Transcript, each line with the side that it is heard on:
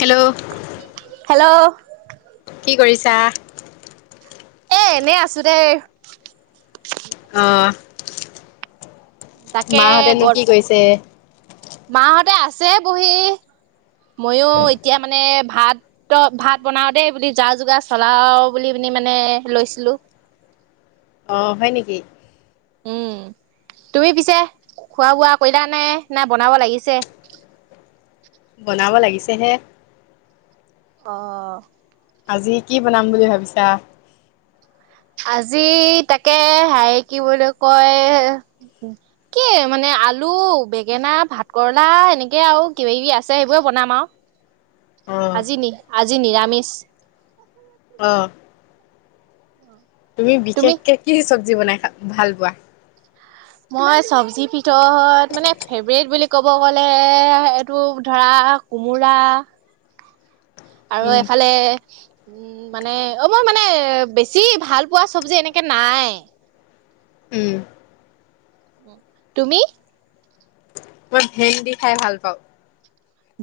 left: Hello!
right: Hello!
left: কি কৰিছা?
right: এ এনেই আছোঁ দে।
left: অ' মাহতেনো কি কৰিছে?
right: মাহতে আছে বহি। মইয়ো এতিয়া মানে ভাত ত' ভাত বনাওঁ দেই বুলি যা-যোগাৰ চলাও বুলি পিনে মানে লৈছিলোঁ।
left: অ' হয় নেকি?
right: উম, তুমি পিছে খোৱা বোৱা কৰিলা নে, নে বনাব লাগিছে?
left: বনাব লাগিছে হে।
right: অ',
left: আজি কি বনাম বুলি ভাবিছা?
right: আজি তাকে হে কি কয় বুলি কয়। কি মানে আলু, বেঙেনা, ভাত কেৰেলা এনেকে আৰু কিবা কিবি আছে, সেইবোৰে বনাম আৰু।
left: [inaudible] অ'।
right: আজি নি আজি নিৰামিষ।
left: অ', তুমি বিশেষকে কি চব্জি বনাই খা ভাল পোৱা?
right: মই চব্জি ভিতৰত মানে ফেভৰেট বুলি ক'ব গ'লে এইটো ধৰা কোমোৰা আৰু
left: উম।
right: এফালে উম মানে, অ মই মানে বেছি ভাল পোৱা চব্জী এনেকে নাই।
left: উম,
right: তুমি?
left: মই ভেন্দি খাই ভাল পাওঁ।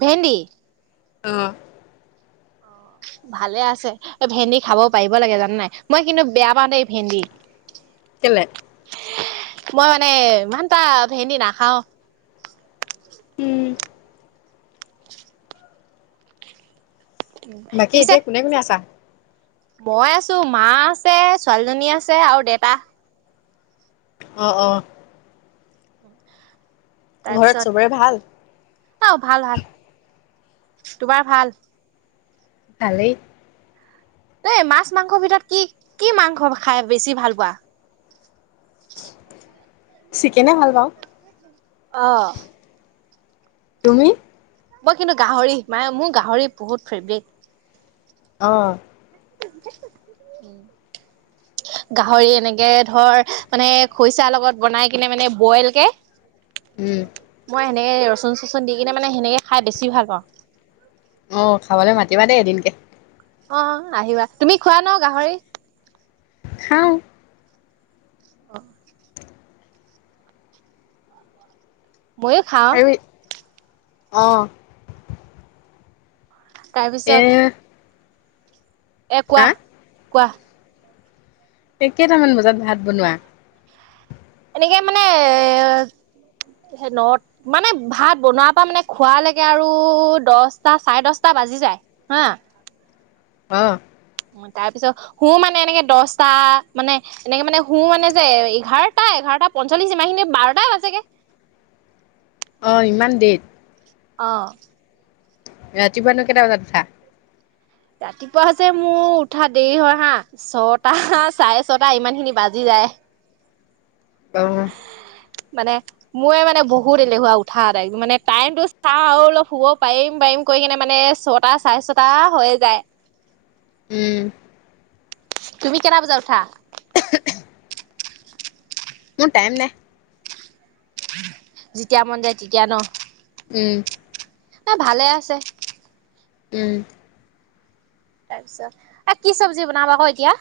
right: ভেন্দি?
left: [unintelligible]
right: ভালে আছে এই ভেন্দি খাব পাৰিব লাগে জানা নে নাই মই কিন্তু বেয়া পাওঁতে ভেন্দি।
left: কেলে?
right: মই মানে ইমানটা ভেন্দী নাখাও
left: উম, বাকী
right: পিছে
left: এতিয়া কোনে কোনে আছা?
right: মই আছো মা আছে ছোৱালীজনী আছে আৰু দেউতা।
left: অহ'-অহ'। ঘৰত
right: তাৰপিছত-
left: চবৰে ভাল?
right: অঁ' ভাল ভাল, তোমাৰ ভাল?
left: ভালেই।
right: এই মাছ মাংসৰ ভিতৰত কি কি মাংস খাই বেছি ভাল পোৱা?
left: চিকেনে ভাল পাওঁ।
right: অহ'।
left: তুমি?
right: মই কিন্তু গাহৰি মানে মোৰ গাহৰি বহুত ফেভৰেট।
left: অহ'।
right: উমঁ'।
left: [unintelligible]
right: গাহৰি এনেকে ধৰ মানে খৰিচাৰ লগত বনাই কেনে মানে বইলকে।
left: উম,
right: মই সেনেকে ৰচুন চচুন দি কেনে মানে সেনেকে খাই বেছি ভাল পাওঁ।
left: অহ' খাবলে মাতিবা দেই এদিনকে।
right: অঁ' আহিবা, তুমি খোৱা ন' গাহৰি?
left: খাওঁ।
right: অহ'। মইয়ো খাওঁ।
left: অহ'। এ
right: তাৰপিছত- এ কোৱা,
left: হা?
right: কোৱা?
left: এই কেইটামান বজাত ভাত বনোৱা?
right: এনেকে মানে সেই ন মানে ভাত বনোৱাৰ পৰা মানে খোৱালৈকে আৰু দছটা চাৰে দছটা বাজি যায়। হা।
left: অহ'।
right: তাৰ পিছত শুও মানে এনেকে দহটা মানে- এনেকে মানে শুও মানে যে এঘাৰটা, এঘাৰটা পঞ্চল্লিছ ইমানখিনি বাৰটাই বাজেগে।
left: অহ' ইমান দেৰিত।
right: অঁ'।
left: ৰাতিপুৱা নো কেইটা বজাত উঠা?
right: ৰাতিপুৱা হৈছে মোৰ উঠা দেৰি হয় হা। ছটা চাৰে ছটা ইমান খিনি বাজি যায়।
left: অহ'।
right: মানে- মই মানে বহুত এলেহুৱা উঠা টাইম মানে টাইমটো চাওঁ আৰু অলপ শুব পাৰিম পাৰিম কৰি কিনে মানে ছ ছটা চাৰে ছটা হৈয়ে যায়।
left: উমঁ।
right: তুমি কেইটা বজাত উঠা?
left: [unintelligible] মোৰ টাইম নাই।
right: যেতিয়া মন যায় তেতিয়া ন'।
left: উমঁ।
right: এ ভালে আছে।
left: উম।
right: তাৰপিছত। এ কি চব্জি বনাবা আকৌ এতিয়া?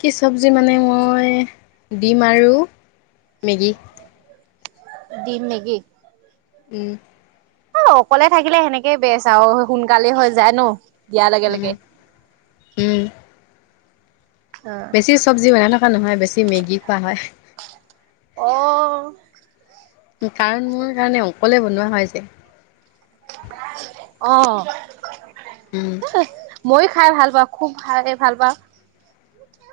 left: কি চব্জি মানে মই, ডিম আৰু মেগী।
right: ডিম মেগী?
left: উম।
right: অকলে থাকিলে সেনেকেই বেচ আৰু সোনকালে হৈ যায় ন? দিয়াৰ লগে,
left: উম,
right: লগে।
left: উম,
right: অ'।
left: বেছি চব্জি বনাই খোৱা নহয়, বেছি মেগী খোৱা হয়।
right: অ'।
left: কাৰণ মোৰ কাৰণে অকলে বনোৱা হয় যে।
right: অ'।
left: উম।
right: মইও খাই ভাল পাওঁ, খুব খাই ভাল পাওঁ।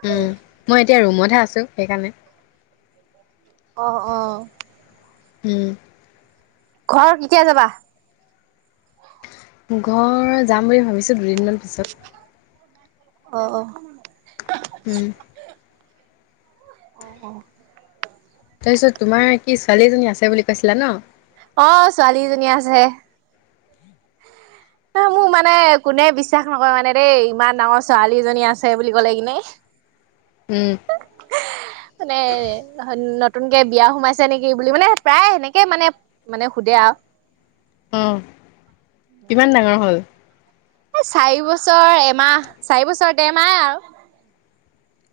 left: উম, মই এতিয়া ৰুমতহে আছোঁ সেইকাৰণে।
right: অ', অ'।
left: উম।
right: ঘৰত কেতিয়া যাবা?
left: ঘৰ যাম বুলি ভাবিছোঁ দুদিনমান পিছত।
right: অ', অ'।
left: উম। তাৰ পিছত তোমাৰ কি ছোৱালী এজনী আছে বুলি কৈছিলা ন?
right: অ', ছোৱালী এজনী আছে। এ মোৰ মানে কোনে বিশ্বাস নকৰে মানে দেই, ইমান ডাঙৰ ছোৱালী এজনী আছে বুলি ক'লে কি নে।
left: উম।
right: মানে নতুনকে বিয়া সোমাইছে নেকি বুলি মানে প্ৰায় সেনেকে মানে মানে সোধে আৰু
left: উম, কিমান ডাঙৰ হ'ল?
right: চাৰি বছৰ এমাহ, চাৰি বছৰ ডেৰ মাহ আৰু।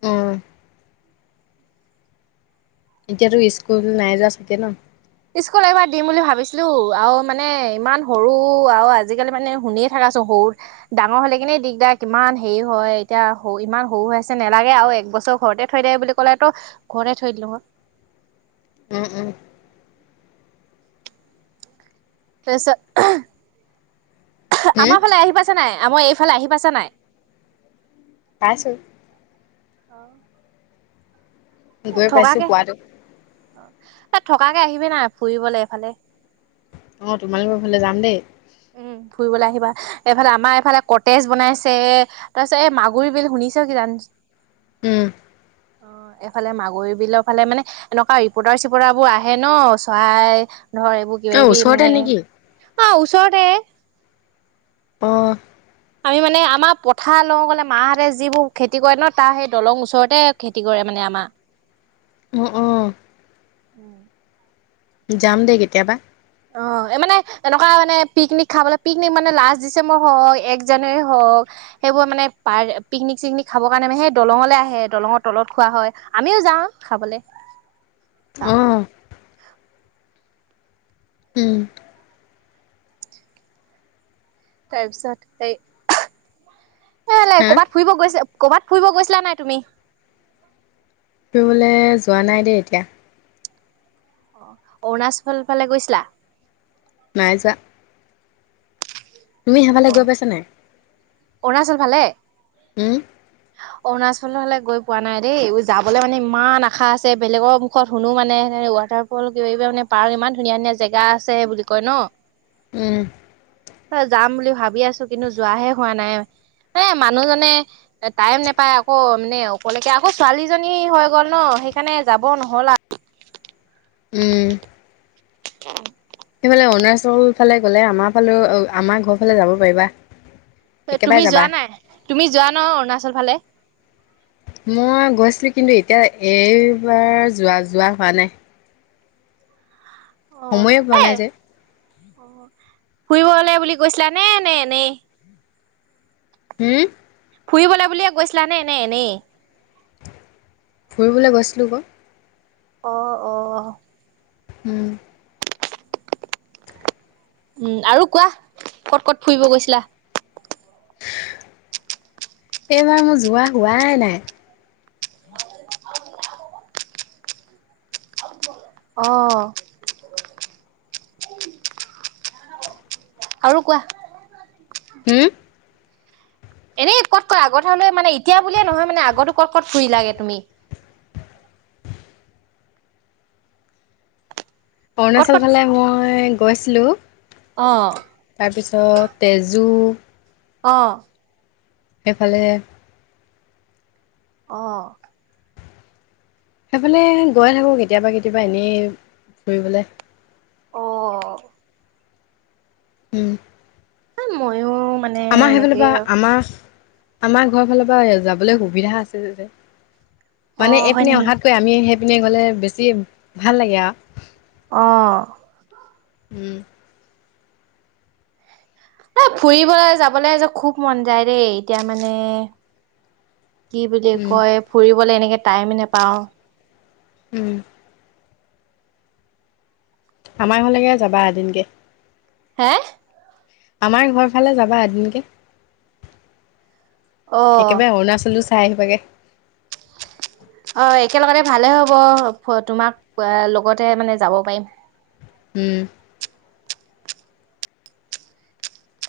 left: উম। এতিয়াতো স্কুল নাই যোৱা চাগে ন?
right: স্কুল এবাৰ দিম বুলি ভাবিছিলোঁ, আৰু মানে ইমান সৰু আৰু আজিকালি মানে শুনিয়ে থাকাচোন সৰু ডাঙৰ হলে কিনে দিগদাৰ কিমান হেৰি হয়, এতিয়া সৰু ইমান সৰু হৈ আছে নালাগে আৰু এক বছৰ ঘৰতে থৈ দে বুলি কলে ত' ঘৰতে থৈ দিলোঁ মই।
left: উম, উম।
right: তাৰপিছত,
left: হুম,
right: আমাৰ ফালে আহি পাইছা নাই, আমাৰ এইফালে আহি পাইছা নাই?
left: পাইছোঁ।
right: অ'।
left: গৈ পাইছোঁ পোৱাতো।
right: তাত থকাকে আহিবি না ফুৰিবলে এফালে।
left: অ', তোমালোকৰ ফালে যাম দেই।
right: উম, ফুৰিবলৈ আহিবা। এইফালে আমাৰ এইফালে কটেজ বনাইছে, তাৰপিছত এই মাগুৰী বিল শুনিছে কিজান
left: উম।
right: অ', এইফালে মাগুৰী বিলৰ ফালে মানে এনেকুৱা ৰিপৰ্টাৰ-চিপৰ্টাৰ বোৰ আহে ন? চৰাই ধৰ এইবোৰ কিবা
left: অ',
right: কিবি
left: ওচৰতে
right: মানে,
left: নেকি?
right: অ' ওচৰতে।
left: অ।
right: আমি মানে আমাৰ পথাৰ লওঁ গলে মাহেঁতে যিবোৰ খেতি কৰে ন, তাৰ সেই দলং ওচৰতে খেতি কৰে মানে আমা।
left: অঁ অঁ। যাম দেই কেতিয়াবা?
right: অঁ এ মানে এনেকুৱা মানে পিকনিক খাবলে পিকনিক মানে লাষ্ট ডিচেম্বৰ হওক এক জানুৱাৰী হওক- সেইবোৰ মানে পাৰ পিকনিক চিকনিক খাবৰ কাৰণে মানে সেই দলঙলে আহে দলঙৰ তলত খোৱা হয়। আমিও যাওঁ খাবলে।
left: অঁ' উম'।
right: তাৰপিছত এই- কেলে
left: হা
right: ক'বাত ফুৰিব গৈছে, ক'বাত ফুইব গৈছিলা নাই তুমি?
left: ফুৰিবলে যোৱা নাই দেই এতিয়া।
right: অ অৰুণাচল ফালে গৈছিলা?
left: নাইযোৱা। তুমি সেইফালে গৈ পাইছা নাই?
right: অৰুণাচল ফালে?
left: [inaudible]
right: অৰুণাচল হলে গৈ পোৱা নাই দেই, যাবলে মানে ইমান আশা আছে বেলেগৰ মুখত শুনো মানে সে ৱাটাৰ- ফল কিবাকিবি মানে পাৰ্ক ইমান ধুনীয়া ধুনীয়া জেগা আছে বুলি কয় ন।
left: উম'।
right: হে যাম বুলি ভাবি আছো, কিন্তু যোৱাহে হোৱা নাই। এ মানুহজনে- টাইম নেপাই আকৌ মানে অকলেকে আকৌ ছোৱালীজনী হৈ গ'ল ন, সেইকাৰণে যাব নহল আও।
left: উম,
right: [unintelligible]
left: সেইফালে অৰুণাচল ফালে গলে আমাৰ ফালেও আমাৰ ঘৰ ফালে যাব পাৰিবা।
right: তে
left: একেবাৰে
right: তুমি
left: যাবা।
right: যোৱা নাই? তুমি যোৱা ন অৰুণাচল ফালে।
left: মই গৈছিলো কিন্তু এতিয়া এইবাৰ যোৱা যোৱা হোৱা নাই। সময়ে পোৱা
right: এ
left: নাই যে।
right: অ' ফুৰিবলে বুলি গৈছিলা নে নে এনেই?
left: হুওম?
right: ফুৰিবলে বুলিয়ে গৈছিলা নে নে এনেই?
left: ফুৰিবলে গৈছিলোঁ ক।
right: অ' অ'।
left: উম'।
right: উম' আৰু কোৱা ক'ত ক'ত ফুৰিব গৈছিলা?
left: এইবাৰ মোৰ যোৱা হোৱাই নাই।
right: অ'। আৰু কোৱা?
left: হুওম?
right: এনেই কত কত আগত হলে মানে এতিয়া বুলিয়ে নহয় মানে, আগতো ক'ত ক'ত ফুৰিলাগে তুমি? ক'ত
left: অৰুণাচল
right: ক'ত
left: ফালে মই গৈছিলোঁ।
right: অঁ'।
left: তাৰপিছত তেজু-
right: অঁ'।
left: সেফালে।
right: অ'।
left: সেইফালে গৈ থাকোঁ, কেতিয়াবা, কেতিয়াবা এনেই ফুৰিবলে।
right: অ'।
left: উম।
right: [unintelligible] মইয়ো
left: আমাৰ সেইফালৰ পৰা, আমাৰ আমাৰ ঘৰ ফালৰ পৰা যাবলৈ সুবিধা আছে যে, মানে
right: অ', হয়
left: এইপিনে
right: নেকি?
left: অহা [unintelligible] আমি সেইপিনে গ'লে বেছি ভাল লাগে আৰু।
right: অ'।
left: উম।
right: এ, ফুৰিবলৈ যাবলে খুব মন যায় দেই, এতিয়া মানে কি বুলি
left: উম,
right: কয়, ফুৰিবলে এনেকে টাইময়ে নাপাওঁ।
left: উম। আমাৰ ঘৰলৈকে যাবা এদিনকে।
right: হা?
left: আমাৰ ঘৰ ফালে যাবা এদিনকে।
right: অ'।
left: একেবাৰে অৰুণাচলো চাই আহিবাগে।
right: অ', একেলগতে ভালেই হ'ব, তোমাক লগতে, মানে যাব পাৰিম।
left: উম।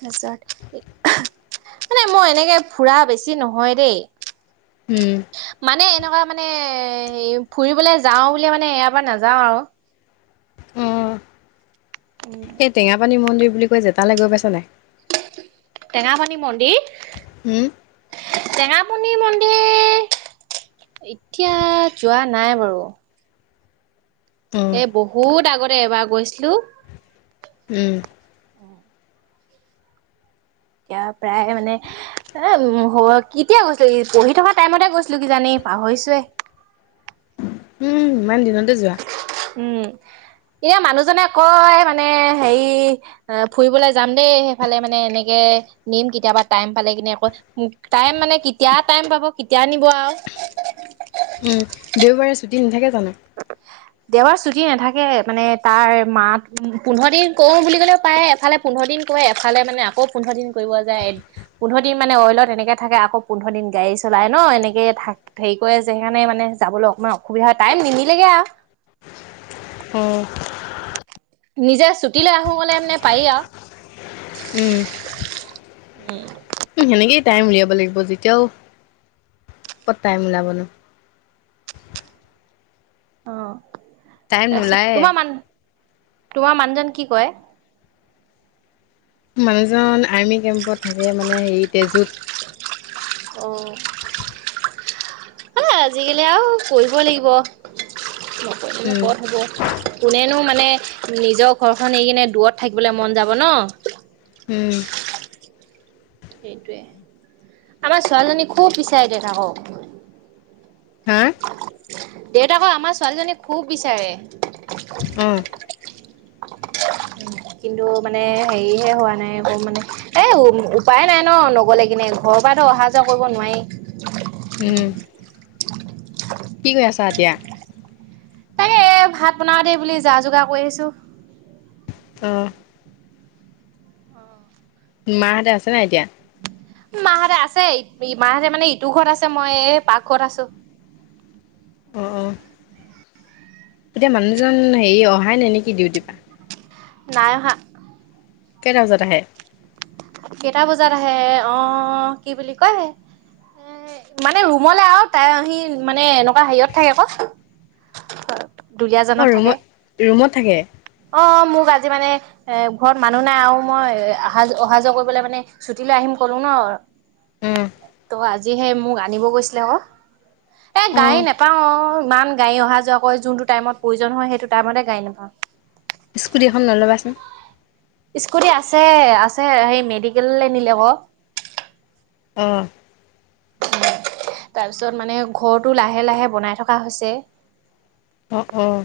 right: [unintelligible] মানে মই এনেকে ফুৰা বেছি নহয় দেই।
left: উম।
right: মানে এনেকুৱা মানে এ, ফুৰিবলে যাওঁ বুলি মানে, এবাৰ নাযাওঁ আৰু।
left: উম,
right: উম
left: এই টেঙাপানী মন্দিৰ বুলি কয় যে, তালে গৈ পাইছ নাই?
right: টেঙাপানী মন্দিৰ?
left: উম।
right: টেঙাপানি মন্দিৰ এতিয়া যোৱা নাই বাৰু।
left: উম,
right: এ, বহুত আগতে এবাৰ গৈছিলোঁ।
left: উম।
right: এতিয়া প্ৰায়ে মানে এ, কেতিয়া গৈছিলোঁ, পঢ়ি থকা টাইমতে গৈছিলোঁ কিজানি, পাহৰিছোৱে।
left: উম, ইমান দিনত [inaudible]
right: এয়া, মানুহজনে কয় মানে হেৰি আহ, ফুৰিবলৈ যাম দেই, সেইফালে মানে এনেকে, নিম কেতিয়াবা টাইম পালে কিনে আকৌ। টাইম মানে, কেতিয়া টাইম পাব, কেতিয়া নিব আৰু।
left: উম, দেওবাৰে ছুটী নাথাকে জানোঁ?
right: দেওবাৰে ছুটি নাথাকে, মানে তাৰ মাত, পোন্ধৰ দিন কৰোঁ বুলি কলেও পাৰে, এফালে পোন্ধৰ দিন কৰে, এফালে মানে আকৌ পোন্ধৰ দিন কৰিব যায়। পোন্ধৰ দিন মানে অইলত এনেকে থাকে, আকৌ পোন্ধ দিন গাড়ী চলাই ন', এনেকে থাকে। হেৰি কৰে যে, সেইকাৰণে মানে যাবলৈ অকণমান অসুবিধা হয়, টাইম নিমিলেগে আৰু।
left: আহ।
right: নিজে ছুটি লৈ আহোঁ গ'লে মানে, পাৰি আৰু।
left: উম।
right: উম,
left: উম, সেনেকেই টাইম উলিয়াব লাগিব যেতিয়াও ক'ত টাইম উলাবনো। টাইম
right: অ'তাচে
left: নোলায়ে।
right: তোমাৰ মান-তোমাৰ মানুহজন কি কয়ে?
left: মোৰ মানুহজন আৰ্মি কেম্পত থাকে হেৰিতে জুত
right: অ', এ আজিকালি আৰু কৰিবই লাগিব নকৰিলেনো
left: উম,
right: ক'ত হ'ব। কোনেনো মানে নিজৰ ঘৰখন এৰি কিনে দূৱত থাকিবলে মন যাব ন'।
left: উম,
right: সেইটোৱে আমাৰ ছোৱালীজনী খুব বিচাৰে দেউতাকক।
left: হা?
right: দেউতাকক আমাৰ ছোৱালীজনীয়ে খুব বিচাৰে।
left: উম,
right: কিন্তু মানে হেৰিহে হোৱা নাই একো মানে এ উপায় নাই ন'নগলে কেনে ঘৰৰ পৰাতো অহা যোৱা কৰিব নোৱায়ে।
left: উম, কি কৈ আছা এতিয়া?
right: তাকে এ ভাত বনাওঁ দেই বুলি যা যোগাৰ কৰি আছো।
left: অ',
right: অ',
left: মাহঁতে আছে নাই এতিয়া?
right: মাহঁতে আছে মাহঁতে মানে ইটো ঘৰত আছে মই এ পাকঘৰত আছো।
left: অ' অ' এতিয়া মানুহজন হেৰি অহাই নাই নেকি ডিউটি পা?
right: নাই অহা।
left: কেটা বজাত আহে?
right: কেটা বজাত আহে অ' কি বুলি কয় মানে ৰুমলে আৰু তাই আহি মানে এনেকুৱা হেৰিয়ত থাকে আকৌ
left: [inaudible] অ',
right: দুলীয়াজানত থাকে।
left: ৰুমত ৰুমত থাকে?
right: অ' মোক আজি মানে এ ঘৰত মানুহ নাই আৰু মই আহা যো অহা যোৱা কৰিবলৈ মানে ছুটীলৈ আহিম ক'লো ন'
left: অ',
right: ত' আজি সেই মোক আনিব গৈছিলে আকৌ। এ গাড়ী
left: অ'।
right: নাপাও অ' ইমান গাড়ী অহা যোৱা কৰে যোনটো টাইমত প্ৰয়োজন হয় সেইটো টাইমতে গাড়ী নেপাওঁ।
left: স্কুটীএখন লৈ ল'বাচোন।
right: স্কুটি আছে, আছে সেই মেডিকেললে নিল আক
left: অ',
right: উম, তাৰপিছত মানে ঘৰটো লাহে, লাহে বনাই থকা হৈছে।
left: অ'অ'